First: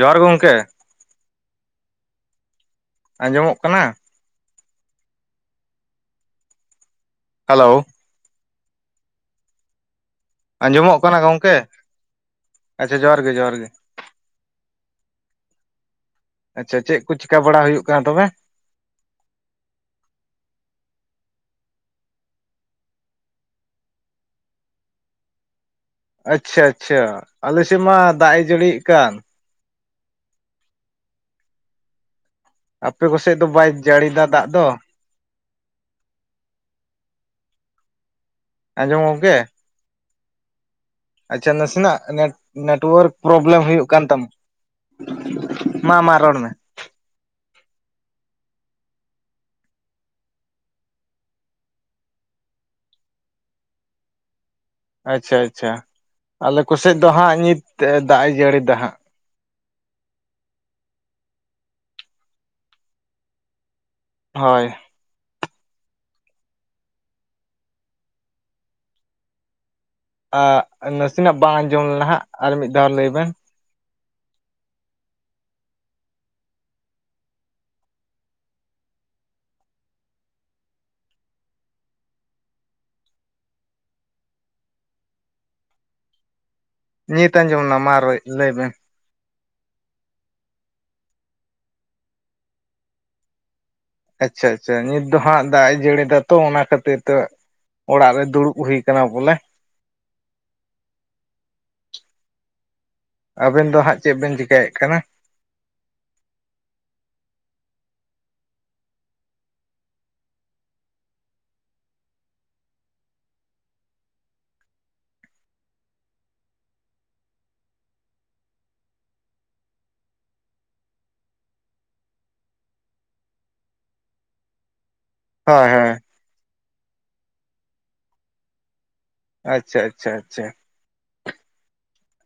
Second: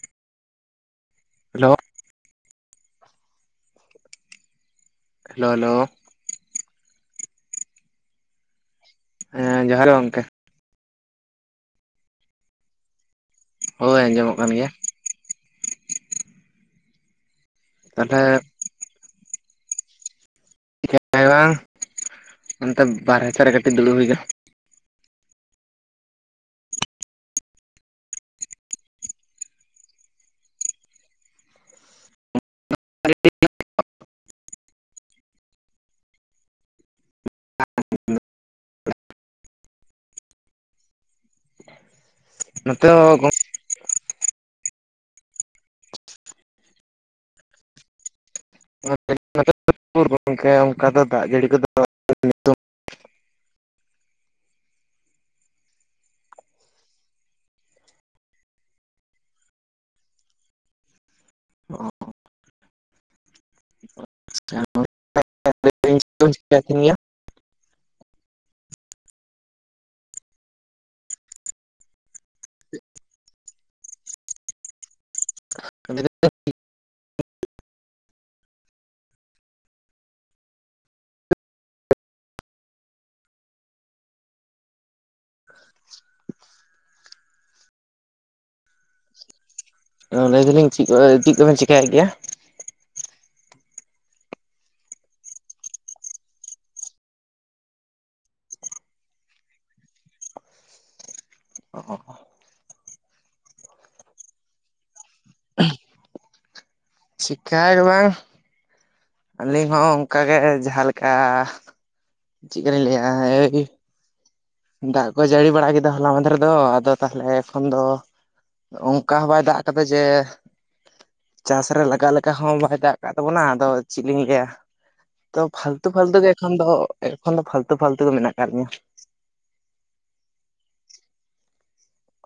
ᱡᱚᱦᱟᱨ ᱜᱮ ᱜᱚᱝᱠᱮ ᱦᱮᱞᱳ ᱟᱸᱡᱚᱢᱚᱜ ᱠᱟᱱᱟ? ᱦᱮᱞᱳ ᱦᱮᱞᱳ ᱦᱮᱞᱳ ᱦᱮᱸ ᱡᱚᱦᱟᱨ ᱜᱮ ᱜᱚᱢᱠᱮ᱾ ᱟᱸᱡᱚᱢᱚᱜ ᱠᱟᱱᱟ ᱜᱚᱝᱠᱮ ᱟᱪᱷᱟ ᱡᱚᱦᱟᱨ ᱜᱮ ᱡᱚᱦᱟᱨ ᱜᱮ ᱦᱳᱭ ᱟᱸᱡᱚᱢᱚᱜ ᱠᱟᱱ ᱜᱮᱭᱟ᱾ ᱟᱪᱪᱷᱟ ᱪᱮᱫ ᱠᱚ ᱪᱤᱠᱟᱵᱟᱲᱟ ᱦᱩᱭᱩᱜᱼᱟ? ᱛᱟᱦᱚᱞᱮ ᱪᱤᱠ ᱵᱟᱝ ᱚᱱᱛᱮ ᱵᱟᱨᱦᱮ ᱥᱮᱫ ᱨᱮ ᱠᱟᱹᱴᱤᱡ ᱫᱩᱲᱩᱵ ᱦᱩᱭ ᱠᱟᱱᱟ ᱟᱪᱪᱷᱟ ᱟᱪᱪᱷᱟ ᱟᱞᱮ ᱥᱮᱫ ᱢᱟ ᱫᱟᱜ ᱮ ᱡᱟᱹᱲᱤᱭᱮᱫ ᱠᱟᱱ᱾ ᱟᱯᱮ ᱠᱚᱥᱮᱡ ᱫᱚ ᱵᱟᱭ ᱡᱟᱹᱲᱤᱭᱟ ᱫᱟᱜ ᱫᱚ ᱟᱸᱡᱚᱢ ᱜᱚᱝᱠᱮ ᱟᱪᱪᱷᱟ ᱱᱟᱥᱮᱱᱟᱜ ᱱᱚᱛᱮ ᱱᱮᱴᱣᱟᱨᱠ ᱦᱚᱸ ᱯᱨᱚ ᱮᱢ ᱦᱩᱭᱩᱜ ᱠᱟᱱ ᱛᱟᱢ ᱢᱟ ᱢᱟ ᱨᱚᱲ ᱢᱮ [unintelligible] [unintelligible] ᱜᱚᱝᱠᱮ ᱚᱱᱠᱟ ᱫᱚ ᱫᱟᱜ ᱡᱟᱹᱲᱤ ᱠᱚ ᱫᱚ ᱟᱪᱪᱷᱟ ᱟᱪᱪᱷᱟ ᱟᱞᱮ ᱠᱚᱥᱮᱫ ᱫᱚ ᱦᱟᱸᱜ ᱱᱤᱛ ᱫᱟᱜ ᱮ ᱡᱟᱹᱲᱤ ᱫᱟ ᱦᱟᱸᱜ ᱦᱳᱭ [unintelligible] ᱟᱺ ᱱᱟᱥᱮᱱᱟᱜ ᱵᱟᱝ ᱟᱸᱡᱚᱢ ᱞᱮᱱᱟ ᱦᱟᱜ ᱟᱨ ᱢᱤᱫ ᱫᱷᱟᱣ ᱞᱟᱹᱭ ᱵᱮᱱ ᱢᱤ [unintelligible] ᱱᱤᱛ ᱟᱸᱡᱚᱢᱱᱟ ᱢᱟ ᱨᱟ. ᱭ ᱞᱟᱹᱭ ᱵᱮᱱ ᱚ ᱞᱟᱹᱭ ᱫᱟᱞᱤᱧ ᱪᱮᱫ ᱠᱚ ᱪᱮᱫ ᱠᱚᱵᱮᱱ ᱪᱮᱠᱟᱭᱮᱫ ᱜᱮᱭᱟ? ᱟᱪᱪᱷᱟ ᱟᱪᱪᱷᱟ ᱱᱤᱛ ᱫᱚ ᱦᱟᱸᱜ ᱫᱟᱜ ᱮ ᱡᱟᱹᱲᱤᱫᱟ ᱛᱚ ᱚᱱᱟ ᱠᱷᱟᱹᱛᱤᱨ ᱛᱮ ᱚᱲᱟᱜ ᱨᱮ ᱫᱩᱲᱩᱵ ᱦᱩᱭ ᱟᱠᱟᱱᱟ ᱵᱚᱞᱮ᱾ ᱚ ᱟᱵᱮᱱ ᱫᱚ ᱦᱟᱸᱜ ᱪᱮᱫ ᱵᱮᱱ ᱪᱤᱠᱟᱹᱭᱮᱫ ᱠᱟᱱᱟ? [unintelligible] ᱪᱤᱠᱟ. ᱭ ᱜᱮ ᱵᱟᱝ᱾ ᱟᱹᱞᱤᱧ ᱦᱚᱸ ᱚᱱᱠᱟ ᱜᱮ ᱡᱟᱦᱟᱸ ᱞᱮᱠᱟ᱾ ᱪᱮᱫ ᱠᱟ. ᱞᱤᱧ ᱞᱟᱹᱭᱟ ᱦᱮᱹᱭ ᱫᱟᱜ ᱠᱚ ᱡᱟᱹᱲᱤ ᱵᱟᱲᱟ ᱠᱮᱫᱟ ᱦᱚᱞᱟ ᱢᱟᱫᱷᱮᱨᱫᱚ ᱟᱫᱚ ᱛᱟᱦᱚᱞᱮ ᱮᱠᱷᱚᱱ ᱫᱚ᱾ ᱚᱱᱠᱟ ᱦᱚᱸ ᱵᱟᱭ ᱫᱟᱜ ᱠᱟᱫᱟ ᱡᱮ ᱪᱟᱥ ᱨᱮ ᱞᱟᱜᱟᱜ ᱞᱮᱠᱟ ᱦᱚᱸ ᱵᱟᱭ ᱫᱟᱜ ᱟᱠᱟᱫ ᱛᱟᱵᱚᱱᱟ ᱟᱫᱚ ᱪᱮᱫ ᱞᱤᱧ ᱞᱟᱹᱭᱟ? ᱛᱚ ᱦᱳᱭ ᱯᱷᱟᱞᱛᱩ ᱦᱳᱭ ᱯᱷᱟᱞᱛᱩ ᱜᱮ ᱫᱚ ᱯᱷᱟᱞᱛᱩ ᱯᱷᱟᱞᱛᱩ ᱜᱮ ᱢᱮᱱᱟᱜ ᱟᱠᱟᱫ ᱞᱤᱧᱟ᱾ ᱟᱪᱷᱟ ᱟᱪᱷᱟ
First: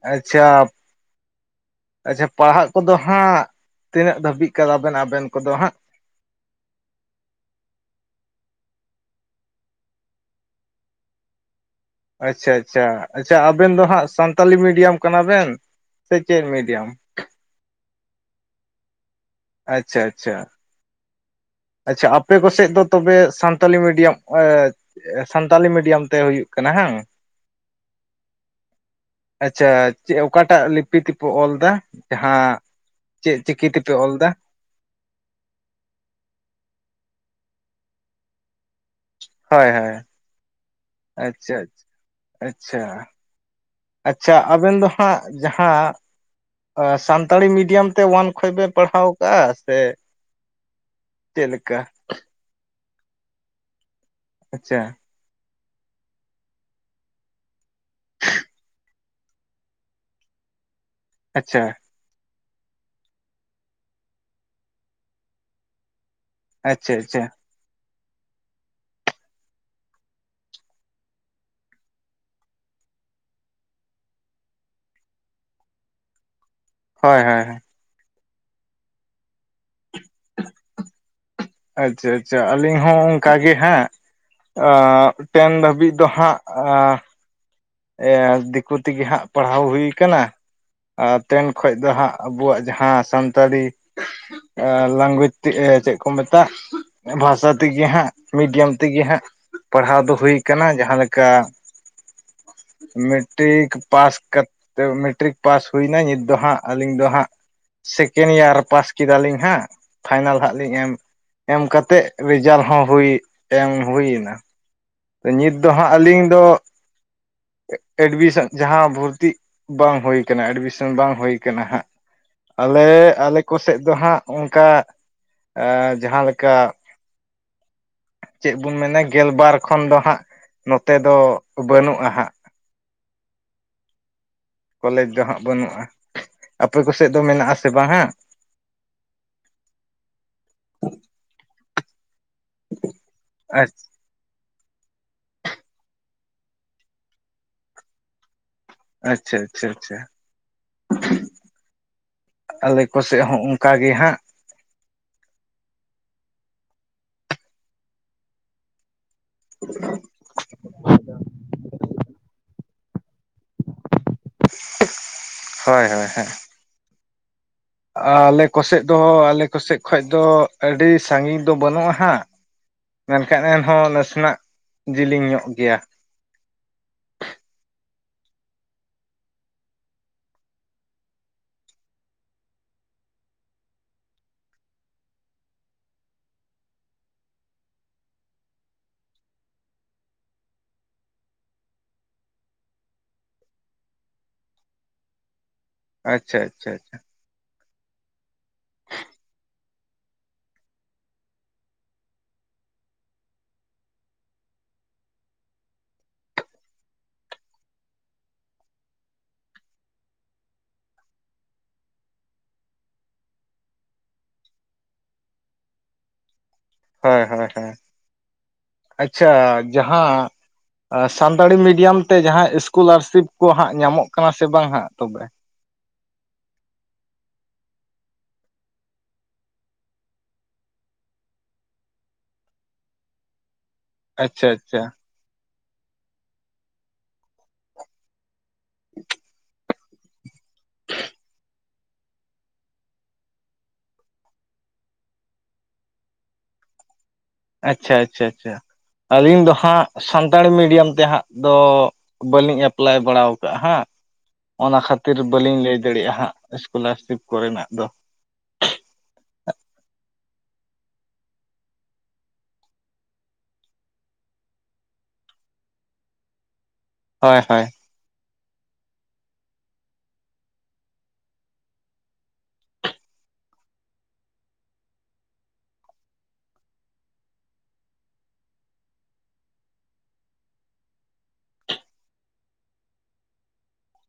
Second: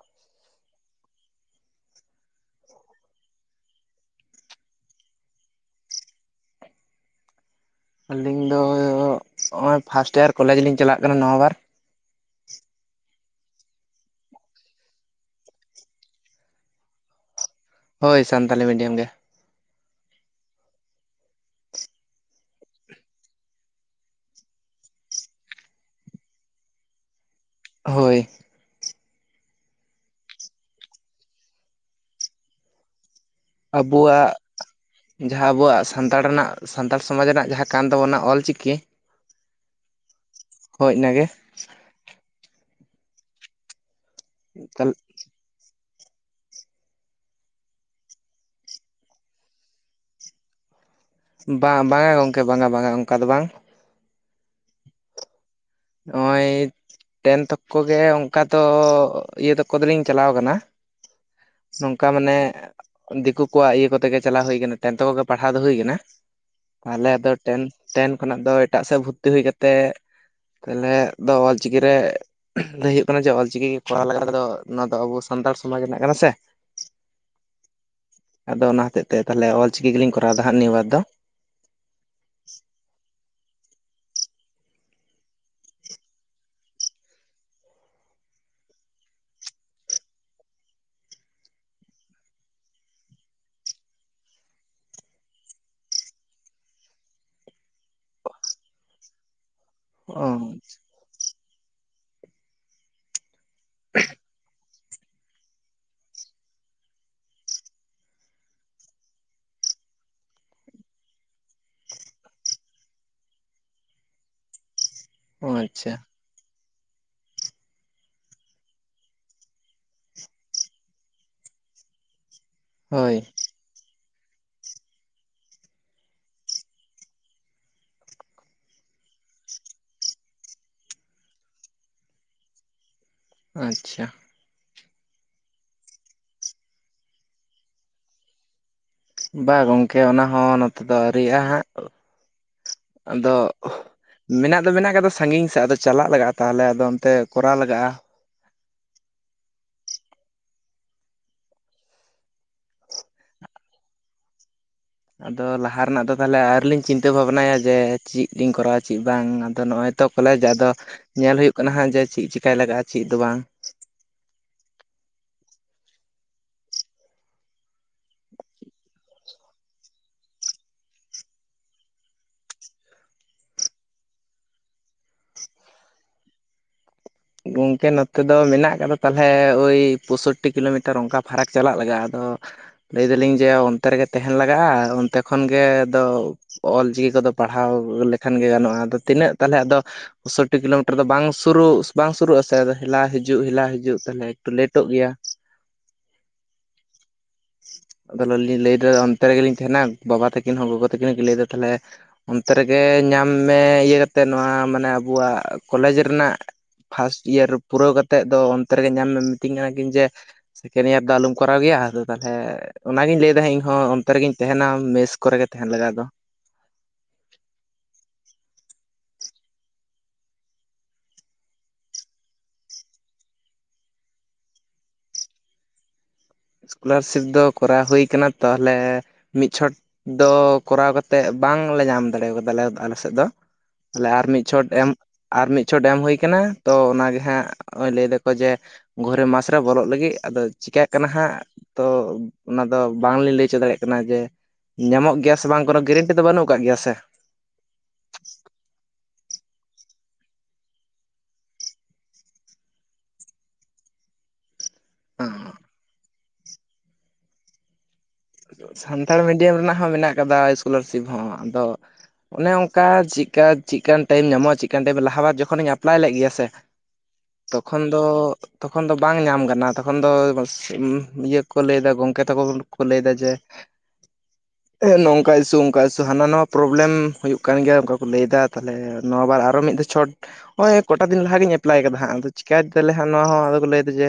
ᱟᱪᱪᱷᱟ ᱟᱪᱪᱷᱟ ᱯᱟᱲᱦᱟᱜ ᱠᱚᱫᱚ ᱦᱟᱸᱜ ᱛᱤᱱᱟᱹᱜ ᱫᱷᱟᱹᱵᱤᱡ ᱠᱟᱫᱟ ᱵᱮᱮᱱ ᱟᱵᱮᱱ ᱠᱚᱫᱚ ᱦᱟᱸᱜ? ᱟᱹᱞᱤᱧ ᱫᱚ ᱱᱚᱜᱼᱚᱭ ᱯᱷᱟᱥᱴ ᱤᱭᱟᱨ ᱠᱚᱞᱮᱡᱽ ᱞᱤᱧ ᱪᱟᱞᱟᱜ ᱠᱟᱱᱟ ᱱᱚᱶᱟ ᱵᱟᱨ ᱟᱪᱷᱟ ᱟᱪᱷᱟ ᱟᱪᱷᱟ ᱟᱵᱮᱱ ᱫᱚ ᱦᱟᱸᱜ ᱥᱟᱱᱛᱟᱞᱤ ᱢᱤᱰᱤᱭᱟᱢ ᱠᱟᱱᱟ ᱵᱮᱱ ᱥᱮ ᱪᱮᱫ ᱢᱤᱰᱤᱭᱟᱢ? ᱦᱳᱭ ᱥᱟᱱᱛᱟᱞᱤ ᱢᱤᱰᱤᱭᱟᱢ ᱜᱮ᱾ ᱟᱪᱪᱷᱟ ᱟᱪᱪᱷᱟ ᱟᱪᱪᱷᱟ ᱟᱯᱮ ᱠᱚᱥᱮᱫ ᱫᱚ ᱛᱚᱵᱮ ᱥᱟᱱᱛᱟᱞᱤ ᱢᱤᱰᱤᱭᱟᱢ ᱮ. ᱥᱟᱱᱛᱟᱞᱤ ᱢᱤᱰᱤᱭᱟᱢ ᱛᱮ ᱦᱩᱭᱩᱜ ᱠᱟᱱᱟ ᱦᱟᱝ? ᱦᱳᱭ ᱟᱪᱪᱷᱟ ᱪᱮᱫ ᱚᱠᱟᱴᱟᱜ ᱞᱤᱯᱤ ᱛᱮᱯᱮ ᱚᱞ ᱮᱫᱟ ᱡᱟᱦᱟᱸ? ᱪᱮᱫ ᱪᱤᱠᱤ ᱛᱮᱯᱮ ᱚᱞ ᱮᱫᱟ ᱟᱵᱚᱣᱟᱜ ᱡᱟᱦᱟᱸ ᱟᱵᱚᱣᱟᱜ ᱥᱟᱱᱛᱟᱲ ᱨᱮᱱᱟᱜ ᱥᱟᱱᱛᱟᱲ ᱥᱚᱢᱟᱡᱽ ᱨᱮᱱᱟᱜ ᱡᱟᱦᱟᱸ ᱠᱟᱱ ᱛᱟᱵᱚᱱᱟ ᱚᱞ ᱪᱤᱠᱤ ᱤᱱᱟᱹᱜᱮ ᱦᱳᱭᱻᱦᱳᱭᱻᱟᱪᱪᱷᱟᱻᱟᱪᱪᱷᱟᱻᱟᱪᱪᱷᱟ ᱾ ᱟᱪᱪᱷᱟ ᱟᱵᱮᱱ ᱫᱚ ᱦᱟᱸᱜ ᱡᱟᱦᱟᱸ ᱥᱟᱱᱛᱟᱲᱤ ᱢᱤᱰᱤᱭᱟᱢ ᱛᱮ ᱚᱳᱣᱟᱱ ᱠᱷᱚᱡ ᱯᱮ ᱯᱟᱲᱦᱟᱣ ᱠᱟᱜ-ᱟ ᱥᱮ? ᱪᱮᱫ ᱞᱮᱠᱟ ᱵᱟᱝ ᱵᱟᱝᱟ ᱜᱚᱢᱠᱮ ᱵᱟᱝᱟ ᱵᱟᱝᱟ ᱚᱱᱠᱟ ᱫᱚ ᱵᱟᱝ᱾ ᱟᱪᱪᱷᱟ᱾ ᱱᱚᱜᱼᱚᱭ ᱴᱮᱱ ᱛᱚᱠᱠᱚ ᱜᱮ ᱚᱱᱠᱟ ᱫᱚ ᱤᱭᱟᱹ ᱛᱚᱠᱠᱚ ᱫᱚᱞᱤᱧ ᱪᱟᱞᱟᱣ ᱠᱟᱱᱟ ᱾ ᱟᱪᱪᱷᱟ᱾ ᱱᱚᱝᱠᱟ ᱢᱟᱱᱮ ᱫᱤᱠᱩ ᱠᱚᱣᱟᱜ ᱤᱭᱟᱹ ᱠᱚᱛᱮ ᱜᱮ ᱪᱟᱞᱟᱣ ᱦᱩᱭ ᱠᱟᱱᱟ, ᱚᱮᱱᱛᱮ ᱠᱚᱜᱮ ᱯᱟᱲᱦᱟᱣ ᱫᱚ ᱦᱩᱭ ᱠᱟᱱᱟ ᱾ ᱟᱪᱪᱷᱟ ᱛᱟᱦᱚᱞᱮ ᱟᱪᱪᱷᱟ ᱟᱫᱚ ᱴᱮᱱ ᱠᱷᱚᱱᱟᱜ ᱫᱚ ᱮᱴᱟᱜ ᱥᱮᱫ ᱵᱷᱩᱨᱛᱤ ᱦᱩᱭ ᱠᱟᱛᱮᱜ ᱛᱟᱦᱚᱞᱮ ᱫᱚ ᱚᱞᱪᱤᱠᱤ ᱨᱮ ᱩᱸ ᱞᱟᱹᱭ ᱦᱩᱭᱩᱜ ᱠᱟᱱᱟ ᱡᱮ ᱚᱞ ᱪᱤᱠᱤ ᱜᱮ ᱠᱚᱨᱟᱣ ᱞᱮᱠᱷᱟᱱ ᱫᱚ ᱱᱚᱶᱟ ᱫᱚ ᱟᱵᱚ ᱥᱟᱱᱛᱟᱲ ᱥᱚᱢᱟᱡᱽ ᱨᱮᱱᱟᱜ ᱠᱟᱱᱟ ᱥᱮ᱾ ᱦᱚᱭᱻᱦᱚᱭᱻᱦᱚᱭ᱾ ᱟᱫᱚ ᱚᱱᱟ ᱦᱚᱛᱮᱡ ᱛᱮ, ᱛᱟᱦᱚᱞᱮ ᱚᱞ ᱪᱤᱠᱤ ᱜᱮᱞᱤᱧ ᱠᱚᱨᱟᱣ ᱫᱟ ᱦᱟᱸᱜ ᱱᱤᱭᱟᱹ ᱵᱟᱨ ᱫᱚ᱾ ᱟᱪᱪᱷᱟᱻᱟᱪᱪᱟ ᱟᱹᱞᱤᱧ ᱦᱚᱸ ᱚᱱᱠᱟ ᱜᱮ ᱦᱟᱸᱜ᱾ ᱟᱸᱻ ᱴᱮᱱ ᱫᱷᱟᱹᱵᱤᱡ ᱫᱚ ᱦᱟᱸᱜ ᱟᱸ ᱮ ᱫᱤᱠᱩ ᱛᱤᱜᱤ ᱦᱟᱸᱜ ᱯᱟᱲᱦᱟᱣ ᱦᱩᱭ ᱠᱟᱱᱟ ᱾ ᱴᱮᱱ ᱠᱷᱚᱡ ᱫᱚ ᱦᱟᱸᱜ ᱟᱵᱚᱣᱟᱜ ᱡᱟᱦᱟᱸ ᱥᱟᱱᱛᱟᱲᱤ᱾ ᱮ ᱞᱟᱝᱜᱽᱣᱮᱡᱽ ᱛᱮ ᱪᱮᱫ ᱠᱚ ᱢᱮᱛᱟᱜ? ᱵᱷᱟᱥᱟ ᱛᱮᱜᱮ ᱦᱟᱸᱜ, ᱢᱤᱰᱤᱭᱚᱢ ᱛᱮᱜᱮ ᱦᱟᱸᱜ, ᱯᱟᱲᱦᱟᱣ ᱫᱚ ᱚ ᱦᱩᱭ ᱠᱟᱱᱟ ᱡᱟᱦᱟᱸᱞᱮᱠᱟᱼᱼ ᱢᱮᱴᱴᱤᱠ ᱯᱟᱥ ᱠᱟᱼᱼ ᱛᱟᱹᱣ ᱢᱮᱴᱨᱤᱠ ᱯᱟᱥ ᱦᱩᱭᱱᱟ ᱱᱤᱛ ᱫᱚ ᱦᱟᱸᱜ ᱟᱹᱞᱤᱧ ᱫᱚ ᱦᱟᱸᱜᱼᱼ ᱥᱮᱠᱮᱱ ᱤᱭᱟᱨ ᱯᱟᱥ ᱠᱮᱫᱟ ᱞᱤᱧ ᱦᱟᱸᱜ, ᱯᱷᱟᱭᱱᱮᱞ ᱦᱟᱸᱜ ᱞᱤᱧ ᱮᱢᱼᱼ ᱮᱢ ᱠᱟᱛᱮᱜ ᱨᱮᱡᱟᱞ ᱦᱚᱸ ᱦᱩᱭ ᱮᱢ ᱦᱩᱭ ᱱᱟ᱾ ᱱᱤᱛ ᱫᱚ ᱦᱟᱸᱜ ᱟᱪᱪᱷᱟ ᱟᱹᱞᱤᱧ ᱫᱚ ᱮᱰᱢᱤᱥᱚᱱ ᱡᱟᱦᱟᱸ ᱵᱷᱩᱨᱛᱤᱜ ᱵᱟᱝ ᱦᱩᱭ ᱠᱟᱱᱟ ᱮᱰᱢᱤᱥᱚᱱ ᱵᱟᱝ ᱦᱩᱭᱩ ᱠᱟᱱᱟ ᱦᱟᱸᱜ ᱟᱞᱮ ᱦᱳᱭ ᱟᱞᱮᱠ ᱟᱠᱚ ᱥᱮᱜ ᱫᱚ ᱦᱟᱸᱜ ᱚᱱᱠᱟ ᱮᱸ ᱡᱟᱦᱟᱸ ᱞᱮᱠᱟ ᱪᱮᱜ ᱵᱚᱱ ᱢᱮᱱᱟ ᱜᱮᱞᱵᱟᱨ ᱠᱷᱚᱱ ᱫᱚ ᱦᱟᱸᱜ, ᱱᱚᱛᱮ ᱫᱚ ᱵᱟᱹᱱᱩᱜ-ᱟ ᱦᱟᱸᱜ᱾ ᱟᱸᱪᱪᱷᱟ᱾ ᱠᱚᱞᱮᱡᱽ ᱫᱚ ᱦᱟᱸᱜ ᱵᱟᱱᱩᱜ-ᱟ, ᱟᱯᱮ ᱠᱚᱥᱮᱜ ᱫᱚ ᱢᱮᱱᱟᱜ-ᱟ, ᱥᱮ ᱵᱟᱝ ᱦᱟᱸᱜ? ᱵᱟ ᱜᱚᱝᱠᱮ ᱚᱱᱟ ᱦᱚᱸ ᱱᱚᱛᱮ ᱫᱚ ᱟᱹᱣᱨᱤᱭᱟᱜ-ᱟ ᱦᱟᱸᱜ᱾ ᱟᱫᱚᱜ ᱢᱮᱱᱟᱜ ᱫᱚ ᱢᱮᱱᱟᱜ ᱠᱟᱫᱟ ᱥᱟᱸᱜᱤᱧ ᱥᱮᱜ ᱟᱫᱚ ᱪᱟᱞᱟᱜ ᱞᱟᱜᱟᱜ-ᱟ, ᱛᱟᱦᱚᱞᱮ ᱟᱫᱚ ᱚᱱᱛᱮ ᱠᱚᱨᱟᱣ ᱞᱟᱜᱟᱜ-ᱟ᱾ ᱟᱪᱪᱷᱟᱻᱟᱪᱷᱟᱻᱟᱪᱷᱟ᱾ ᱟᱞᱮ ᱠᱚᱥᱮᱜ ᱦᱚᱸ ᱚᱱᱠᱟ ᱜᱮ ᱦᱟᱸᱜ ᱾ ᱟᱫᱚ ᱞᱟᱦᱟ ᱨᱮᱱᱟᱜ ᱫᱚ ᱛᱟᱦᱚᱞᱮ ᱟᱣᱨᱤ ᱞᱤᱧ ᱪᱤᱱᱛᱟᱹ ᱵᱷᱟᱵᱽᱱᱟ ᱭᱟ, ᱡᱮ ᱪᱤᱜ ᱞᱤᱧ ᱠᱚᱨᱟᱣᱼᱟ ᱪᱤᱜ ᱵᱟᱝ᱾ ᱟᱫᱚ ᱱᱚᱜ-ᱚᱭ ᱛᱚ ᱠᱚᱞᱮᱡᱽ ᱟᱫᱚ ᱧᱮᱞ ᱦᱩᱭᱩᱜ ᱠᱟᱱᱟ, ᱦᱟᱸᱜ ᱡᱮ ᱪᱤᱜ ᱪᱤᱠᱟᱭ ᱞᱟᱜᱟᱜ-ᱟ ᱪᱤᱜ ᱫᱚ ᱵᱟᱝ᱾ ᱦᱚᱭᱻᱦᱚᱭᱻᱦᱮᱸ᱾ ᱚᱻ ᱟᱞᱮ ᱠᱚᱥᱮᱜ ᱫᱚ ᱟᱞᱮ ᱠᱚᱥᱮᱡ ᱠᱷᱚᱡ ᱫᱚ ᱟᱹᱰᱤ ᱥᱟᱸᱜᱤᱧ ᱫᱚ ᱵᱟᱹᱱᱩᱜ-ᱟ ᱦᱟᱸᱜ᱾ ᱢᱮᱱ ᱠᱷᱟᱱ ᱮᱱᱦᱚᱸ ᱱᱟᱹᱥᱤᱱᱟᱜ ᱡᱤᱞᱤᱧ ᱧᱚᱜ ᱜᱮᱭᱟ᱾ ᱜᱚᱝᱠᱮ ᱱᱚᱛᱮ ᱫᱚ ᱢᱮᱱᱟᱜ ᱠᱟᱫᱟ ᱛᱟᱞᱦᱮ ᱳᱭ ᱯᱚᱸᱥᱳᱚᱴᱴᱤ ᱠᱤᱞᱳᱢᱤᱴᱟᱨ ᱚᱱᱠᱟ ᱯᱷᱟᱨᱟᱠ ᱪᱟᱞᱟᱜ ᱞᱟᱜᱟᱜ-ᱟ, ᱟᱫᱚ ᱞᱟᱹᱭ ᱫᱟᱹᱞᱤᱧ ᱡᱮ ᱚᱱᱛᱮ ᱨᱮᱜᱮ ᱛᱮᱦᱮᱱ ᱞᱟᱜᱟᱜ-ᱟ, ᱚᱱᱛᱮ ᱠᱷᱚᱱ ᱜᱮ ᱫᱚ ᱚᱞ ᱪᱤᱠᱤ ᱠᱚᱫᱚ ᱯᱟᱲᱦᱟᱣ ᱞᱮᱠᱷᱟᱱ ᱜᱮ ᱜᱟᱱᱚᱜ-ᱟ, ᱟᱫᱚ ᱛᱤᱱᱟᱹᱜ ᱛᱟᱦᱚᱞᱮ ᱟᱫᱚ ᱯᱳᱥᱚᱴᱴᱤ ᱠᱤᱞᱳᱢᱤᱴᱟᱨ ᱫᱚ ᱵᱟᱝ ᱥᱩᱨᱩᱨᱜ ᱵᱟᱝ ᱥᱩᱨᱩᱜ-ᱟ ᱥᱮ ᱦᱮᱞᱟ ᱦᱤᱡᱩᱜ ᱦᱮᱞᱟ ᱦᱤᱡᱩᱜ ᱛᱟᱦᱚᱞᱮ ᱮᱠᱴᱩ ᱞᱮᱴᱚᱜ ᱜᱮᱭᱟ᱾ ᱟᱪᱪᱷᱟᱻᱟᱪᱷᱟᱻᱟᱪᱷᱟ᱾ ᱟᱫᱚ ᱞᱤᱧ ᱞᱟᱹᱭ ᱫᱟ ᱚᱱᱛᱮ ᱨᱮᱜᱮ ᱞᱤᱧ ᱛᱮᱦᱮᱸᱱᱟ ᱵᱟᱵᱟ ᱛᱟᱹᱠᱤᱱ ᱦᱚᱸ ᱜᱚᱜᱚ ᱛᱟᱹᱠᱤᱱ ᱦᱚᱸ ᱠᱤᱱ ᱞᱟᱹᱭ ᱫᱟ ᱛᱟᱞᱦᱮ ᱚᱱᱛᱮ ᱨᱮᱜᱮ ᱧᱟᱢ ᱢᱮ ᱤᱭᱟᱹ ᱠᱟᱛᱮᱜ ᱱᱚᱣᱟ ᱢᱟᱱᱮ ᱟᱹᱵᱩᱣᱟᱜ ᱠᱚᱞᱮᱡᱽ ᱨᱮᱱᱟᱜ ᱯᱷᱟᱥᱴ ᱤᱭᱟᱨ ᱯᱩᱨᱟᱹᱣ ᱠᱟᱛᱮᱜ ᱫᱚ, ᱚᱱᱛᱮ ᱨᱮᱜᱮ ᱧᱟᱢ ᱢᱮ ᱢᱤᱛᱤᱧ ᱠᱟᱱᱟ ᱠᱤᱱ ᱡᱮ ᱥᱮᱠᱮᱱ ᱤᱭᱟᱨ ᱫᱚ ᱟᱞᱩᱢ ᱠᱚᱨᱟᱣ ᱜᱮᱭᱟ ᱟᱫᱚ ᱛᱟᱞᱦᱮ ᱚᱱᱟ ᱜᱤᱧ ᱞᱟᱹᱭ ᱫᱟ ᱤᱧᱦᱚᱸ ᱚᱱᱛᱮ ᱨᱮᱜᱤᱧ ᱛᱟᱦᱮᱱᱟ ᱢᱮᱥ ᱠᱚᱨᱮ ᱜᱮ ᱛᱮᱦᱮᱱ ᱞᱟᱜᱟᱜ ᱫᱚ᱾ ᱦᱚᱭ ᱦᱚᱭ ᱦᱚᱭ ᱟᱪᱪᱷᱟ ᱡᱟᱦᱟᱸᱼᱼ ᱟ ᱥᱟᱱᱛᱟᱲᱤ ᱢᱤᱰᱤᱭᱚᱢ ᱛᱮ ᱡᱟᱦᱟᱸ ᱤᱥᱠᱩᱞᱟᱨᱥᱤᱯ ᱠᱚ ᱦᱟᱸᱜ ᱧᱟᱢᱚᱜ ᱠᱟᱱᱟ ᱥᱮ ᱵᱟᱝ ᱦᱟᱸᱜ ᱛᱚᱵᱮ ᱤᱥᱠᱚᱞᱟᱨᱥᱤᱯ ᱫᱚ ᱠᱚᱨᱟᱣ ᱦᱩᱭ ᱠᱟᱱᱟ ᱛᱟᱦᱚᱞᱮ ᱢᱤᱫ ᱪᱷᱚᱴᱼᱼ ᱫᱚ ᱠᱚᱨᱟᱣ ᱠᱟᱛᱮᱜ ᱵᱟᱝ ᱞᱮ ᱧᱟᱢ ᱫᱟᱲᱮᱣ ᱠᱟᱫᱟ ᱞᱮ ᱟᱞᱮ ᱥᱮᱜ ᱫᱚ᱾ ᱛᱟᱦᱚᱞᱮ ᱟᱨ ᱢᱤᱫ ᱟᱪᱪᱷᱟ ᱪᱷᱚᱴ ᱟᱪᱪᱷᱟ ᱮᱢ ᱟᱨ ᱢᱤᱫ ᱪᱷᱚᱴ ᱮᱢ ᱦᱩᱭ ᱠᱟᱱᱟ ᱛᱚ ᱚᱱᱟᱜᱮ ᱦᱟᱸᱜ ᱚᱸᱭ ᱞᱟᱹᱭ ᱫᱟᱼᱼ ᱠᱚ ᱡᱮ ᱜᱷᱚᱨᱮ ᱢᱟᱥ ᱨᱮ ᱵᱚᱞᱚᱜ ᱞᱟᱹᱜᱤᱫ ᱟᱫᱚ ᱪᱤᱠᱟᱜ ᱠᱟᱱᱟ ᱦᱟᱸᱜ᱾ ᱛᱚ ᱚᱱᱟ ᱫᱚ ᱵᱟᱝ ᱞᱤᱧ ᱞᱟᱹᱭ ᱪᱚ ᱫᱟᱲᱮᱜ ᱠᱟᱱᱟ ᱡᱮᱼᱼ ᱧᱟᱢᱚᱜ ᱜᱮᱭᱟ ᱥᱮ ᱵᱟᱝ ᱠᱚᱱᱚ ᱜᱮᱨᱮᱱᱴᱤ ᱫᱚ ᱵᱟᱹᱱᱩᱜ ᱟᱠᱟᱜ ᱜᱮᱭᱟ ᱥᱮ᱾ ᱟᱪᱪᱷᱟ ᱟᱪᱷᱟ ᱟᱪᱷᱟ ᱟᱹᱞᱤᱧ ᱫᱚ ᱦᱟᱸᱜ ᱥᱟᱱᱛᱟᱲᱤ ᱢᱤᱰᱤᱭᱟᱢ ᱛᱮ ᱦᱟᱸᱜ ᱫᱚᱼᱼ ᱵᱟᱹᱞᱤᱧ ᱮᱯᱞᱟᱭ ᱵᱟᱲᱟ ᱟᱠᱟᱜ-ᱟ ᱦᱮᱸ᱾ ᱚᱱᱟ ᱠᱷᱟᱹᱛᱤᱨ ᱵᱟᱹᱞᱤᱧ ᱞᱟᱹᱭ ᱫᱟᱲᱮᱭᱟᱜᱼᱟ ᱦᱟᱸᱜ ᱥᱠᱚᱞᱟᱨᱥᱤᱯ ᱠᱚᱨᱮᱱᱟᱜ ᱫᱚ ᱥᱟᱱᱛᱟᱲ ᱢᱤᱰᱤᱭᱟᱢ ᱨᱮᱱᱟᱜ ᱦᱚᱸ ᱢᱮᱱᱟᱜ ᱠᱟᱫᱟ ᱥᱠᱚᱞᱟᱨᱥᱤᱯ ᱦᱚᱸ ᱟᱫᱚ ᱚᱱᱮ ᱚᱱᱠᱟ ᱪᱮᱠᱟ ᱪᱮᱫᱠᱟᱱ ᱴᱟᱭᱤᱢ ᱧᱟᱢᱚᱜᱼᱟ ᱪᱮᱠᱟ ᱴᱟᱭᱤᱢ ᱞᱟᱦᱟ ᱵᱟᱫᱽ ᱡᱚᱠᱷᱚᱱᱤᱧ ᱮᱯᱞᱟᱭ ᱞᱮᱫ ᱜᱮᱭᱟ ᱥᱮ ᱦᱳᱭ ᱦᱳᱭ ᱛᱚᱠᱷᱚᱱ ᱛᱚ ᱛᱚᱠᱷᱚᱱ ᱫᱚ ᱵᱟᱝ ᱧᱟᱢ ᱠᱟᱱᱟ ᱛᱚᱠᱷᱚᱱ ᱫᱚ ᱤᱭᱟᱹ ᱠᱚ ᱞᱟᱹᱭᱮᱫᱟ ᱜᱚᱢᱠᱮ ᱛᱟᱠᱚ ᱠᱚ ᱞᱟᱹᱭ ᱫᱟ ᱡᱮ [inaudible] ᱮᱸ ᱱᱚᱝᱠᱟ ᱤᱥᱥᱩ ᱚᱱᱠᱟ ᱤᱥᱥᱩ ᱦᱟᱱᱟ ᱱᱟᱮᱟ ᱯᱨᱚᱵᱞᱮᱢ ᱦᱩᱭᱩᱜ ᱠᱟᱱ ᱜᱮᱭᱟ ᱚᱱᱠᱟ ᱠᱚ ᱞᱟᱹᱭᱮᱫᱟ ᱛᱟᱦᱚᱞᱮ ᱱᱚᱣᱟ ᱵᱟᱨ ᱟᱨᱚ ᱢᱤᱫ ᱫᱚ ᱪᱷᱚᱴ ᱱᱚᱜᱼᱚᱭ ᱠᱚᱴᱟ ᱫᱤᱱ ᱞᱟᱦᱟ ᱜᱤᱧ ᱮᱯᱞᱟᱭ ᱠᱟᱫᱟ ᱦᱟᱸᱜ ᱟᱫᱚ ᱪᱤᱠᱟᱭ ᱫᱟᱞᱮ ᱱᱚᱣᱟ ᱦᱚᱸ ᱟᱫᱚ ᱠᱚ ᱞᱟᱹᱭᱫᱟ ᱡᱮ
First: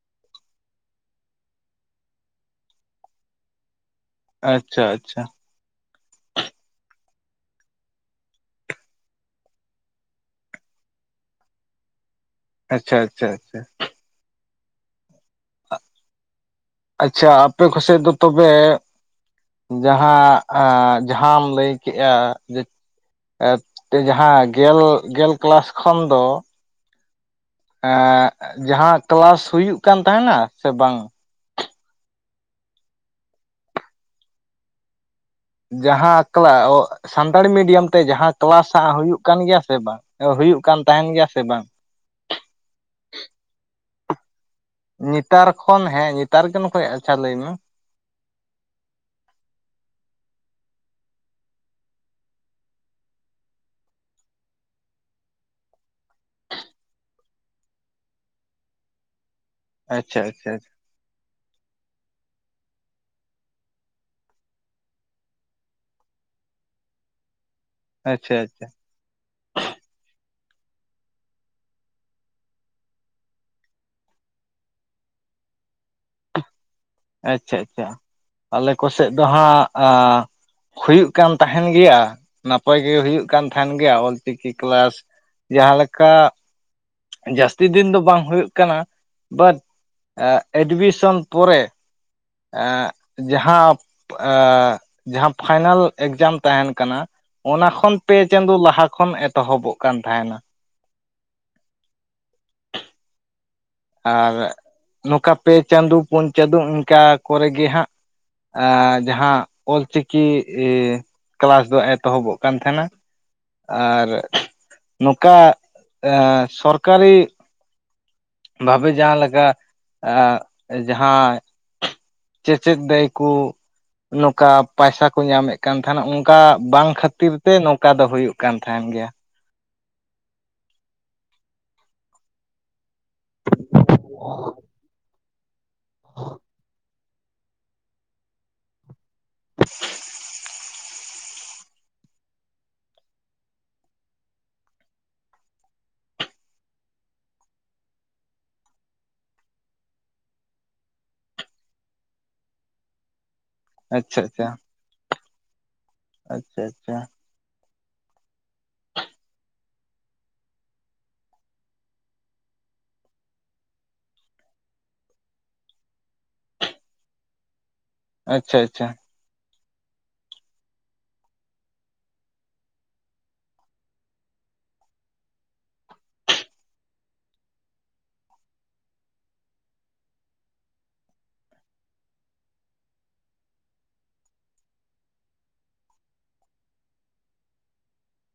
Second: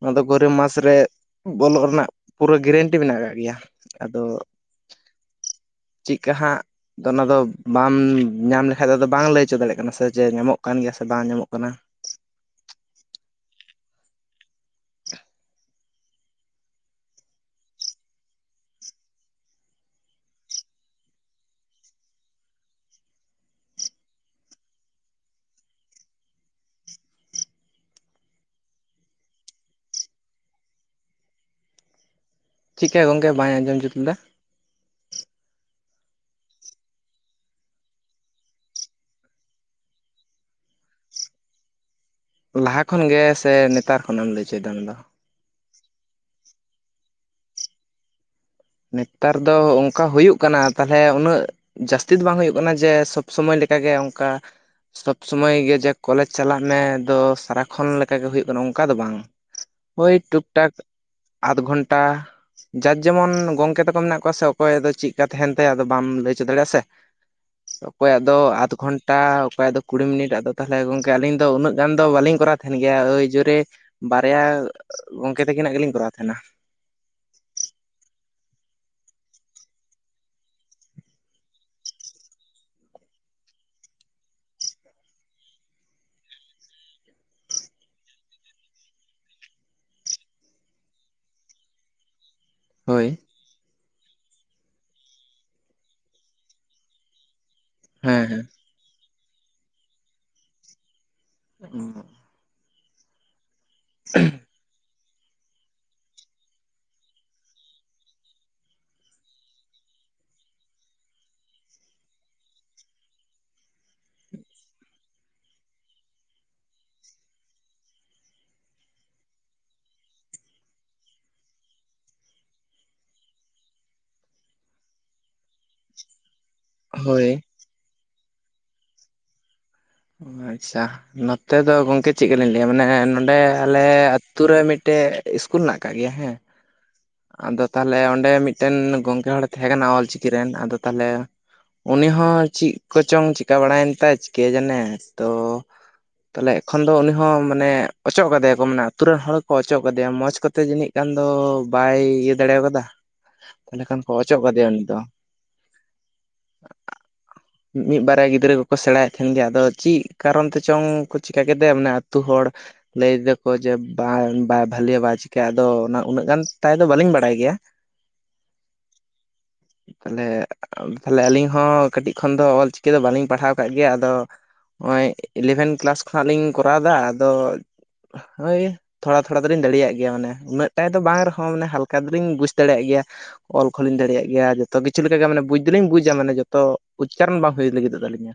ᱚᱱᱟ ᱫᱚ ᱜᱚᱨᱚᱢ ᱢᱟᱥ ᱨᱮ ᱵᱚᱞᱚᱜ ᱨᱮᱱᱟᱜ ᱯᱩᱨᱟᱹ ᱜᱮᱨᱮᱱ ᱢᱮᱱᱟᱜ ᱠᱟᱜ ᱜᱮᱭᱟ ᱟᱫᱚ ᱟᱪᱪᱷᱟ ᱟᱪᱪᱷᱟ ᱪᱮᱫᱠᱟ ᱦᱟᱸᱜ ᱟᱫᱚ ᱚᱱᱟᱫᱚ ᱵᱟᱢ ᱧᱟᱢ ᱞᱮᱠᱷᱟᱡ ᱫᱚ ᱟᱫᱚ ᱵᱟᱝᱢ ᱞᱟᱹᱭ ᱦᱚᱪᱚ ᱫᱟᱲᱮᱭᱟᱜ ᱠᱟᱱᱟ ᱥᱮ ᱡᱮ ᱧᱟᱢᱚᱜ ᱠᱟᱱ ᱜᱮᱭᱟ ᱥᱮ ᱵᱟᱝ ᱧᱟᱢᱚᱜ ᱠᱟᱱᱟ ᱟᱪᱪᱷᱟ ᱟᱪᱪᱷᱟ ᱟᱪᱪᱷᱟ ᱟᱪᱪᱷᱟ ᱟᱯᱮ ᱠᱚᱥᱮᱫ ᱫᱚ ᱛᱚᱵᱮ ᱡᱟᱦᱟᱸ ᱡᱟᱦᱟᱸᱟᱢ ᱞᱟᱹᱭ ᱠᱮᱜᱼᱟ ᱡᱮ ᱡᱟᱦᱟᱸ ᱜᱮᱞ ᱜᱮᱞ ᱠᱞᱟᱥ ᱠᱷᱚᱱ ᱫᱚ ᱡᱟᱦᱟᱸ ᱛᱚᱞᱟᱥ ᱦᱩᱭᱩᱜ ᱠᱟᱱ ᱛᱟᱦᱮᱱᱟ ᱥᱮ ᱵᱟᱝ ᱪᱮᱠᱟ ᱜᱚᱝᱠᱮ ᱵᱟᱭ ᱟᱸᱡᱚᱢ ᱡᱩᱫ ᱞᱮᱫᱟ ᱡᱟᱦᱟᱸ ᱮᱠᱞᱟ ᱚᱜ ᱥᱟᱱᱛᱟᱲᱤ ᱢᱤᱰᱤᱭᱟᱢ ᱛᱮ ᱡᱟᱦᱟᱸ ᱠᱮᱞᱟᱥᱟᱜ ᱦᱩᱭᱩᱜ ᱠᱟᱱ ᱜᱮᱭᱟ ᱥᱮ ᱵᱟᱝ ᱦᱩᱭᱩᱜ ᱠᱟᱱ ᱛᱟᱦᱮᱱ ᱜᱮᱭᱟ ᱥᱮ ᱵᱟᱝ ᱞᱟᱦᱟ ᱠᱷᱚᱱ ᱜᱮ ᱥᱮ ᱱᱮᱛᱟᱨ ᱠᱷᱚᱱᱮ ᱮᱢ ᱞᱟᱹᱭᱦᱚᱪᱚᱭᱮᱫᱟ ᱚᱱᱟᱫᱚ ᱱᱮᱛᱟᱨ ᱠᱷᱚᱱ ᱦᱮᱸ ᱱᱮᱛᱟᱨᱜ ᱱᱚ ᱠᱷ ᱟᱪᱪᱷᱟ ᱞᱟᱹᱭ ᱢᱮ ᱱᱮᱛᱟᱨ ᱫᱚ ᱚᱱᱠᱟ ᱦᱩᱭᱩᱜ ᱠᱟᱱᱟ ᱛᱟᱦᱞᱮ ᱩᱱᱟᱹᱜ ᱡᱟᱹᱥᱛᱤ ᱫᱚ ᱵᱟᱝ ᱦᱩᱭᱩᱜ ᱠᱟᱱᱟ ᱡᱮ ᱥᱚᱵ ᱥᱚᱢᱚᱭ ᱞᱮᱠᱟᱜᱮ ᱚᱱᱠᱟ ᱥᱚᱵᱽ ᱥᱚᱢᱚᱭ ᱜᱮ ᱡᱮ ᱠᱚᱞᱮᱡᱽ ᱪᱟᱞᱟᱜ ᱢᱮ ᱫᱚ ᱥᱟᱨᱟᱠᱷᱚᱱ ᱞᱮᱠᱟ ᱜᱮ ᱦᱩᱭᱩᱜ ᱠᱟᱱᱟ ᱚᱱᱠᱟ ᱫᱚ ᱵᱟᱝ ᱳᱭ ᱟᱪᱪᱷᱟ ᱴᱩᱠ ᱟᱪᱪᱷᱟ ᱴᱟᱠ ᱟᱫᱷ ᱜᱷᱚᱱᱴᱟ ᱡᱟᱨ ᱡᱮᱢᱚᱱ ᱜᱚᱝᱠᱮ ᱛᱟᱠᱚ ᱢᱮᱱᱟᱜ ᱠᱚᱣᱟ ᱥᱮ ᱚᱠᱚᱭ ᱫᱚ ᱪᱮᱫᱠᱟ ᱛᱟᱦᱮᱱ ᱛᱟᱭᱟ ᱟᱫᱚ ᱵᱟᱢ ᱞᱟᱹᱭᱦᱚᱪᱚ ᱫᱟᱲᱮᱭᱟᱜ-ᱟ ᱥᱮ ᱟᱪᱪᱷᱟ ᱚᱠᱚᱭᱟᱜ ᱫᱚ ᱟᱪᱪᱷᱟ ᱟᱪᱪᱷᱟ ᱟᱫ ᱠᱷᱚᱱᱴᱟ ᱴᱟ ᱚᱠᱚᱭ ᱫᱚ ᱠᱩᱲᱤ ᱢᱤᱱᱤᱴ ᱟᱫᱚ ᱛᱟᱦᱚᱞᱮ ᱜᱚᱝᱠᱮ ᱟᱹᱞᱤᱧ ᱫᱚ ᱩᱱᱟᱹᱜ ᱜᱟᱱ ᱫᱚ ᱵᱟᱞᱤᱧ ᱠᱚᱨᱟᱣ ᱛᱟᱦᱮᱱ ᱜᱮᱭᱟ ᱳᱭ ᱡᱳᱨᱮ ᱵᱟᱨᱭᱟ ᱜᱚᱝᱠᱮ ᱛᱠᱤᱱᱟᱜ ᱜᱮᱞᱤᱧ ᱠᱚᱨᱟᱣ ᱛᱟᱦᱮᱱᱟ ᱟᱪᱪᱷᱟ ᱟᱪᱪᱷᱟ ᱟᱞᱮ ᱠᱚᱥᱮᱫ ᱫᱚ ᱦᱟᱸᱜ ᱦᱩᱭᱩᱜ ᱠᱟᱱ ᱛᱟᱦᱮᱱ ᱜᱮᱭᱟ ᱱᱟᱯᱟᱭ ᱜᱮ ᱦᱩᱭᱩᱜ ᱠᱟᱱ ᱛᱟᱦᱮᱱ ᱜᱮᱭᱟ ᱚᱞᱪᱤᱠᱤ ᱠᱮᱞᱟᱥ ᱡᱟᱦᱟᱸᱞᱮᱠᱟ ᱡᱟᱹᱥᱛᱤ ᱫᱤᱱ ᱫᱚ ᱵᱟᱝ ᱦᱩᱭᱩᱜ ᱠᱟᱱᱟ ᱵᱟᱴ ᱮᱰᱢᱤᱥᱚᱱ ᱯᱚᱨᱮ ᱟᱨ ᱦᱳᱭ [unintelligible] ᱡᱟᱦᱟᱸ ᱮᱻᱡᱟᱦᱟᱸ ᱯᱷᱟᱭᱱᱟᱞ ᱮᱠᱡᱟᱢ ᱛᱟᱦᱮᱱ ᱠᱟᱱᱟ ᱚᱱᱟ ᱠᱷᱚᱱ ᱯᱮ ᱦᱮᱸ ᱦᱮᱸ ᱪᱟᱸᱫᱳ ᱞᱟᱦᱟ ᱠᱷᱚᱱ ᱮᱛᱚᱦᱚᱵᱚᱜ ᱠᱟᱱ ᱛᱟᱦᱮᱱᱟ ᱦᱮᱸ [unintelligible] ᱟᱨ ᱱᱚᱝᱠᱟ ᱯᱮ ᱪᱟᱸᱫᱳ ᱯᱩᱱ ᱪᱟᱸᱫᱳ ᱤᱱᱠᱟ ᱠᱚᱨᱮ ᱜᱮ ᱦᱟᱸᱜ ᱡᱟᱦᱟᱸ ᱚᱞ ᱪᱤᱠᱤ ᱠᱮᱞᱟᱥ ᱫᱚ ᱮᱛᱚᱦᱚᱵᱚᱜ ᱠᱟᱱ ᱛᱟᱦᱮᱱᱟ ᱟᱨ ᱱᱚᱝᱠᱟ ᱥᱚᱨᱠᱟᱨᱤ ᱵᱷᱟᱵᱮ ᱡᱟᱦᱟᱸᱞᱮ ᱞᱮᱠᱟ ᱡᱟᱦᱟᱸ ᱪᱮᱻᱪᱮᱫ ᱫᱟᱹᱭ ᱠᱚ ᱱᱚᱝᱠᱟ ᱯᱟᱭᱥᱟ ᱠᱚ ᱧᱟᱢᱮᱫ ᱠᱟᱱ ᱛᱟᱦᱮᱱᱟ ᱱᱚᱝᱠᱟ ᱵᱟᱝ ᱦᱳᱭ ᱠᱷᱟᱹᱛᱤᱨ ᱛᱮ ᱱᱚᱝᱠᱟ ᱫᱚ ᱦᱩᱭᱩᱜ ᱠᱟᱱ ᱛᱟᱦᱮᱱ ᱜᱮᱭᱟ ᱟᱪᱪᱷᱟ ᱱᱚᱛᱮ ᱫᱚ ᱜᱚᱝᱠᱮ ᱪᱮᱫ ᱞᱮᱠᱟᱞᱤᱧ ᱞᱟᱹᱭᱟ ᱢᱟᱱᱮ ᱱᱚᱸᱰᱮ ᱟᱞᱮ ᱟᱛᱩ ᱨᱮ ᱢᱤᱫᱴᱮᱡ ᱤᱥᱠᱩᱞ ᱢᱮᱱᱟᱜ ᱟᱠᱟᱜ ᱜᱮᱭᱟ ᱦᱮᱸ ᱟᱫᱚ ᱛᱟᱦᱚᱞᱮ ᱚᱸᱰᱮ ᱢᱤᱫᱴᱮᱱ ᱜᱚᱝᱠᱮ ᱦᱚᱲᱮ ᱛᱟᱸᱦᱮ ᱠᱟᱱᱟ ᱚᱞᱪᱤᱠᱤ ᱨᱮᱱ ᱟᱫᱚ ᱛᱟᱦᱚᱞᱮ ᱩᱱᱤ ᱦᱚᱸ ᱪᱮᱫ ᱠᱚᱪᱚᱝ ᱪᱤᱠᱟᱹ ᱵᱟᱲᱟᱭᱮᱱ ᱛᱟᱭ ᱠᱮᱡᱮᱱᱮ ᱛᱚ ᱛᱟᱦᱚᱞᱮ ᱮᱠᱷᱚᱱ ᱫᱚ ᱩᱱᱤ ᱦᱚᱸ ᱢᱟᱱᱮ ᱚᱪᱚᱜ ᱠᱟᱫᱮᱭᱟ ᱠᱚ ᱢᱟᱱᱮ ᱟᱛᱩ ᱨᱮᱱ ᱦᱚᱲ ᱠᱚ ᱚᱪᱚᱜ ᱠᱟᱫᱮᱭᱟ ᱢᱚᱸᱡᱽᱛᱮ ᱡᱟᱹᱱᱤᱡ ᱮᱠᱷᱟᱱ ᱫᱚ ᱵᱟᱭ ᱤᱭᱟᱹ ᱫᱟᱲᱮ ᱠᱟᱫᱟ ᱛᱟᱦᱚᱞᱮ ᱠᱷᱟᱱ ᱠᱚ ᱟᱪᱪᱷᱟ ᱚᱪᱚᱜ ᱠᱟᱫᱮᱭᱟ ᱩᱱᱤ ᱫᱚ ᱟᱪᱪᱷᱟ ᱟᱪᱪᱷᱟ ᱢᱤᱫ ᱵᱟᱨᱭᱟ ᱜᱤᱫᱽᱨᱟᱹ ᱠᱚᱠᱚ ᱥᱮᱬᱟᱭᱮᱫ ᱛᱟᱦᱮᱱ ᱜᱮᱭᱟ ᱟᱫᱚ ᱪᱮᱫ ᱠᱟᱨᱚᱱ ᱛᱮ ᱪᱚᱝ ᱠᱚ ᱪᱤᱠᱟᱹ ᱠᱮᱫᱮᱭᱟ ᱢᱟᱱᱮ ᱟᱹᱛᱩ ᱦᱚᱲ ᱞᱟᱹᱭ ᱫᱟᱠᱚ ᱡᱮ ᱵᱟᱭ ᱵᱟᱭ ᱵᱷᱟᱞᱮᱭᱟ ᱪᱤᱠᱟᱭ ᱟᱫᱚ ᱚᱱᱟ ᱩᱱᱟᱹᱜ ᱜᱟᱱ ᱛᱟᱭ ᱫᱚ ᱵᱟᱹᱞᱤᱧ ᱵᱟᱲᱟᱭ ᱜᱮᱭᱟ ᱟᱪᱪᱷᱟ ᱟᱪᱪᱷᱟ ᱛᱟᱦᱚᱞᱮ, ᱛᱟᱦᱚᱞᱮ ᱟᱹᱞᱤᱧ ᱦᱚᱸ ᱠᱟᱹᱴᱤᱡ ᱠᱷᱚᱱ ᱫᱚ ᱚᱞᱪᱤᱠᱤ ᱫᱚ ᱵᱟᱹᱞᱤᱧ ᱯᱟᱲᱦᱟᱣ ᱠᱟᱜ ᱜᱮᱭᱟ ᱟᱫᱚ, ᱱᱚᱜᱼᱚᱭ ᱤᱞᱮᱵᱷᱮᱱ ᱠᱮᱞᱟᱥ ᱠᱷᱚᱱᱟᱜ ᱞᱤᱧ ᱠᱚᱨᱟᱣ ᱮᱫᱟ ᱟᱫᱚ ᱦᱳᱭ ᱛᱷᱚᱲᱟ ᱛᱷᱚᱲᱟ ᱛᱞᱤᱧ ᱫᱟᱲᱮᱭᱟᱜ ᱜᱮᱭᱟ ᱢᱟᱱᱮ ᱩᱱᱟᱹᱜ ᱴᱟᱜ ᱫᱚ ᱵᱟᱝ ᱢᱟᱱᱮ ᱦᱟᱞᱠᱟ ᱫᱚᱞᱤᱧ ᱵᱩᱡᱽ ᱫᱟᱲᱮᱭᱟᱜ ᱜᱮᱭᱟ ᱚᱞ ᱠᱚᱞᱤᱧ ᱫᱟᱲᱮᱭᱟᱜ ᱜᱮᱭᱟ ᱡᱚᱛᱚ ᱠᱤᱪᱷᱩ ᱞᱮᱠᱟᱜᱮ ᱢᱟᱱᱮ ᱵᱩᱡᱽ ᱫᱚᱞᱤᱧ ᱵᱩᱡᱟ ᱢᱟᱱᱮ ᱡᱚᱛᱚ ᱩᱪᱪᱟᱨᱚᱱ ᱵᱟᱝ ᱦᱩᱭ ᱞᱟᱹᱜᱤᱫᱚᱜ ᱛᱟᱹᱞᱤᱧᱟ,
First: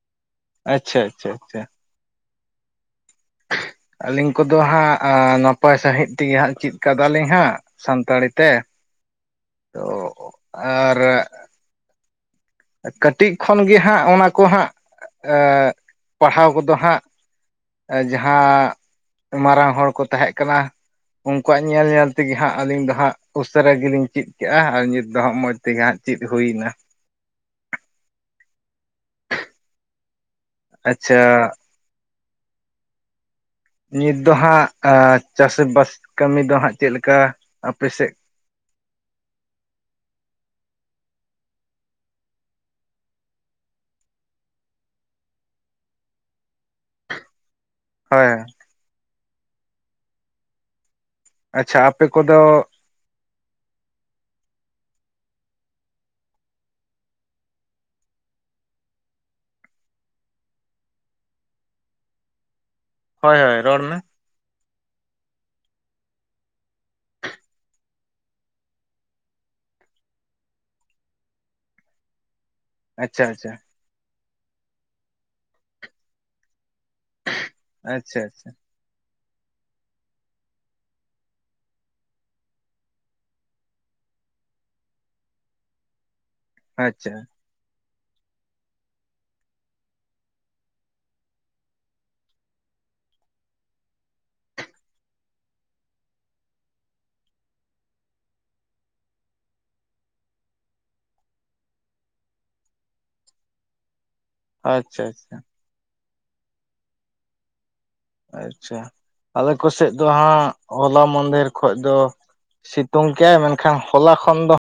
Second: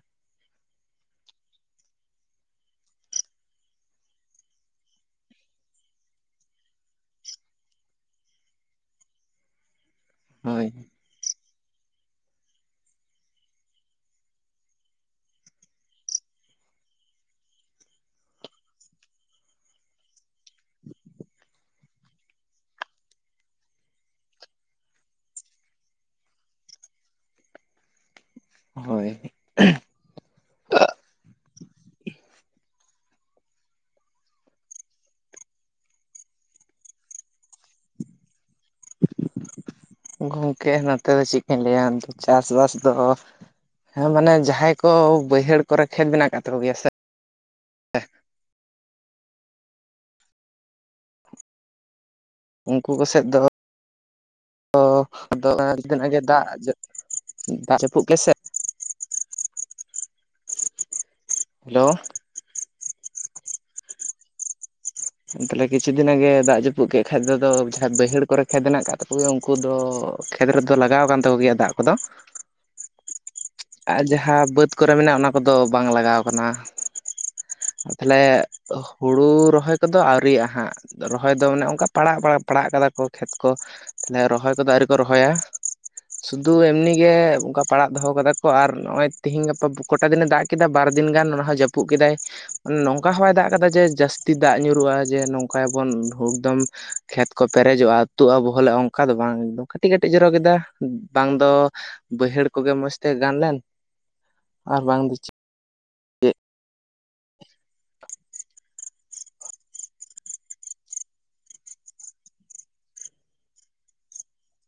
ᱟᱪᱪᱷᱟ ᱟᱪᱪᱷᱟ ᱟᱪᱪᱷᱟ ᱟᱹᱞᱤᱧ ᱠᱚᱫᱚ ᱦᱟᱸᱜ ᱱᱟᱯᱟᱭ ᱥᱟᱺᱦᱤᱡ ᱛᱮᱜᱮ ᱦᱟᱸᱜ ᱪᱤᱫ ᱠᱟᱫᱟᱞᱤᱧ ᱦᱟᱸᱜ ᱥᱟᱱᱛᱟᱲᱤ ᱛᱮ ᱛᱚ ᱦᱳᱭ [inaudible] ᱠᱟᱹᱴᱤᱡ ᱠᱷᱚᱱ ᱜᱮ ᱦᱟᱸᱜ ᱚᱱᱟ ᱠᱚ ᱦᱟᱸᱜ ᱯᱟᱲᱦᱟᱣ ᱠᱚᱫᱚ ᱦᱟᱸᱜ ᱡᱟᱦᱟᱸ ᱢᱟᱨᱟᱝ ᱦᱚᱲ ᱠᱚ ᱛᱟᱦᱮᱸ ᱠᱟᱱᱟ ᱩᱱᱠᱩᱣᱟᱜ ᱧᱮᱞ ᱧᱮᱞ ᱛᱮᱜᱮ ᱦᱟᱸᱜ ᱟᱹᱞᱤᱧ ᱫᱚ ᱦᱟᱸᱜ ᱩᱥᱟᱹᱨᱟ ᱜᱮᱞᱤᱧ ᱪᱮᱫ ᱠᱮᱜᱼᱟ ᱟᱨ ᱱᱤᱛ ᱫᱚ ᱦᱟᱸᱜ ᱢᱚᱸᱡᱽ ᱛᱮᱜᱮ ᱦᱟᱸᱜ᱾ ᱪᱤᱫ ᱦᱩᱭᱱᱟ ᱦᱳᱭ ᱟᱪᱪᱷᱟ ᱱᱤᱛ ᱫᱚ ᱦᱟᱸᱜ ᱪᱟᱥ ᱵᱟᱥ ᱠᱟᱹᱢᱤ ᱫᱚ ᱦᱟᱸᱜ ᱪᱮᱫ ᱞᱮᱠᱟ ᱟᱯᱮ ᱥᱮᱫ? ᱜᱚᱝᱠᱮ ᱱᱚᱛᱮ ᱫᱚ ᱪᱮᱫ ᱠᱟᱧ ᱞᱟᱹᱭᱟ ᱪᱟᱥᱵᱟᱥ ᱫᱚ ᱦᱮᱸ ᱢᱟᱱᱮ ᱡᱟᱦᱟᱸᱭ ᱠᱚ ᱵᱟᱹᱭᱦᱟᱹᱲ ᱠᱚᱨᱮ ᱠᱷᱮᱛ ᱢᱮᱱᱟᱜ ᱟᱠᱟᱫ ᱛᱟᱠᱚ ᱜᱮᱭᱟ ᱥᱮ ᱦᱳᱭ ᱟᱪᱪᱷᱟ ᱟᱯᱮ ᱠᱚᱫᱚ ᱩᱱᱠᱩ ᱠᱚᱥᱮᱡ ᱫᱚ ᱟᱫᱚ ᱟᱫᱚ ᱮᱸ ᱫᱟᱜ ᱡᱟᱹᱯᱩᱫ ᱜᱮᱥᱮ [inaudible] ᱦᱮᱞᱳ ᱦᱳᱭ ᱦᱳᱭ ᱨᱚᱲ ᱢᱮ ᱛᱟᱦᱚᱞᱮ ᱠᱤᱪᱷᱩ ᱫᱤᱱ ᱟᱜᱮ ᱫᱟᱜ ᱡᱟᱹᱯᱩᱫ ᱠᱮᱫ ᱠᱷᱟᱡ ᱫᱚ ᱟᱫᱚ ᱡᱟᱦᱟᱸᱭ ᱵᱟᱹᱭᱦᱟᱹᱲ ᱠᱚᱨᱮ ᱠᱷᱮᱫᱽ ᱢᱮᱱᱟᱜ ᱠᱟᱫ ᱛᱟᱠᱚ ᱜᱮᱭᱟ ᱩᱱᱠᱩ ᱫᱚ ᱠᱷᱮᱛ ᱨᱮᱫᱚ ᱞᱟᱜᱟᱣ ᱟᱠᱟᱱ ᱛᱟᱠᱚ ᱜᱮᱭᱟ ᱫᱟᱜ ᱠᱚᱫᱚ ᱟᱪᱪᱷᱟ ᱟᱪᱪᱷᱟ ᱟᱨ ᱡᱟᱦᱟᱸ ᱵᱟᱹᱫᱽ ᱠᱚᱨᱮ ᱢᱮᱱᱟᱜ ᱚᱱᱟ ᱠᱚᱫᱚ ᱵᱟᱝ ᱞᱟᱜᱟᱣ ᱠᱟᱱᱟ ᱛᱟᱦᱚᱞᱮ ᱟᱪᱪᱷᱟ ᱟᱪᱪᱷᱟ ᱦᱩᱲᱩ ᱨᱚᱦᱚᱭ ᱠᱚᱫᱚ ᱟᱹᱣᱨᱤᱭᱜ-ᱟ ᱦᱟᱸᱜ ᱨᱚᱦᱚᱭ ᱫᱚ ᱢᱟᱱᱮ ᱚᱱᱠᱟ ᱯᱟᱲᱟᱜ ᱯᱟᱲᱟᱜ ᱠᱟᱫᱟ ᱠᱚ ᱠᱷᱮᱛ ᱠᱚ ᱛᱟᱦᱚᱞᱮ ᱨᱚᱦᱚᱭ ᱠᱚᱫᱚ ᱟᱹᱣᱨᱤ ᱠᱚ ᱨᱚᱦᱚᱭᱟ ᱥᱩᱫᱩ ᱮᱢᱱᱤ ᱟᱪᱪᱷᱟ ᱜᱮ ᱚᱱᱠᱟ ᱯᱟᱲᱟᱜ ᱫᱚᱦᱚ ᱠᱟᱫᱟ ᱠᱚ ᱟᱨ ᱱᱚᱜ-ᱚᱭ ᱛᱤᱦᱤᱧ ᱜᱟᱯᱟ ᱠᱚᱴᱟ ᱫᱤᱱᱮ ᱫᱟᱜ ᱠᱮᱫᱟ ᱵᱟᱨ ᱫᱤᱱ ᱜᱟᱱ ᱚᱱᱟ ᱦᱚᱸ ᱡᱟᱹᱯᱩᱫ ᱠᱮᱫᱟᱭ ᱱᱚᱝᱠᱟ ᱦᱚᱸ ᱵᱟᱭ ᱫᱟᱜ ᱠᱟᱫᱟ ᱡᱮ ᱡᱟᱹᱥᱛᱤ ᱫᱟᱜ ᱧᱩᱨᱩᱜ-ᱟ ᱡᱮ ᱱᱚᱝᱠᱟᱭᱟᱵᱚᱱ ᱮᱠᱫᱚᱢ ᱠᱷᱮᱛ ᱠᱚ ᱯᱮᱨᱮᱡᱚᱜ-ᱟ ᱟᱹᱛᱩᱜ-ᱟ ᱵᱚᱦᱮᱞᱚᱜ-ᱟ ᱚᱱᱠᱟ ᱫᱚ ᱵᱟᱝ ᱮᱠᱫᱚᱢ ᱠᱟᱹᱴᱤᱡ ᱠᱟᱹᱴᱤᱡ ᱡᱚᱨᱚ ᱠᱮᱫᱟ ᱵᱟᱝ ᱫᱚ ᱵᱟᱹᱭᱦᱟᱹᱲ ᱠᱚᱜᱮ ᱢᱚᱡᱽ ᱛᱮ ᱜᱟᱱ ᱞᱮᱱ ᱟᱨ ᱵᱟᱝ ᱟᱪᱪᱷᱟ ᱫᱚ ᱟᱪᱪᱷᱟ ᱟᱪᱪᱷᱟ ᱟᱞᱮ ᱠᱚᱥᱮᱡ ᱫᱚ ᱦᱟᱸᱜ ᱦᱚᱞᱟ ᱢᱟᱱᱫᱷᱮᱨ ᱠᱷᱚᱡ ᱫᱚ ᱥᱤᱛᱩᱝ ᱠᱮᱭᱟᱭ ᱢᱮᱱᱠᱷᱟᱱ ᱦᱚᱞᱟ ᱠᱷᱚᱱ ᱫᱚ,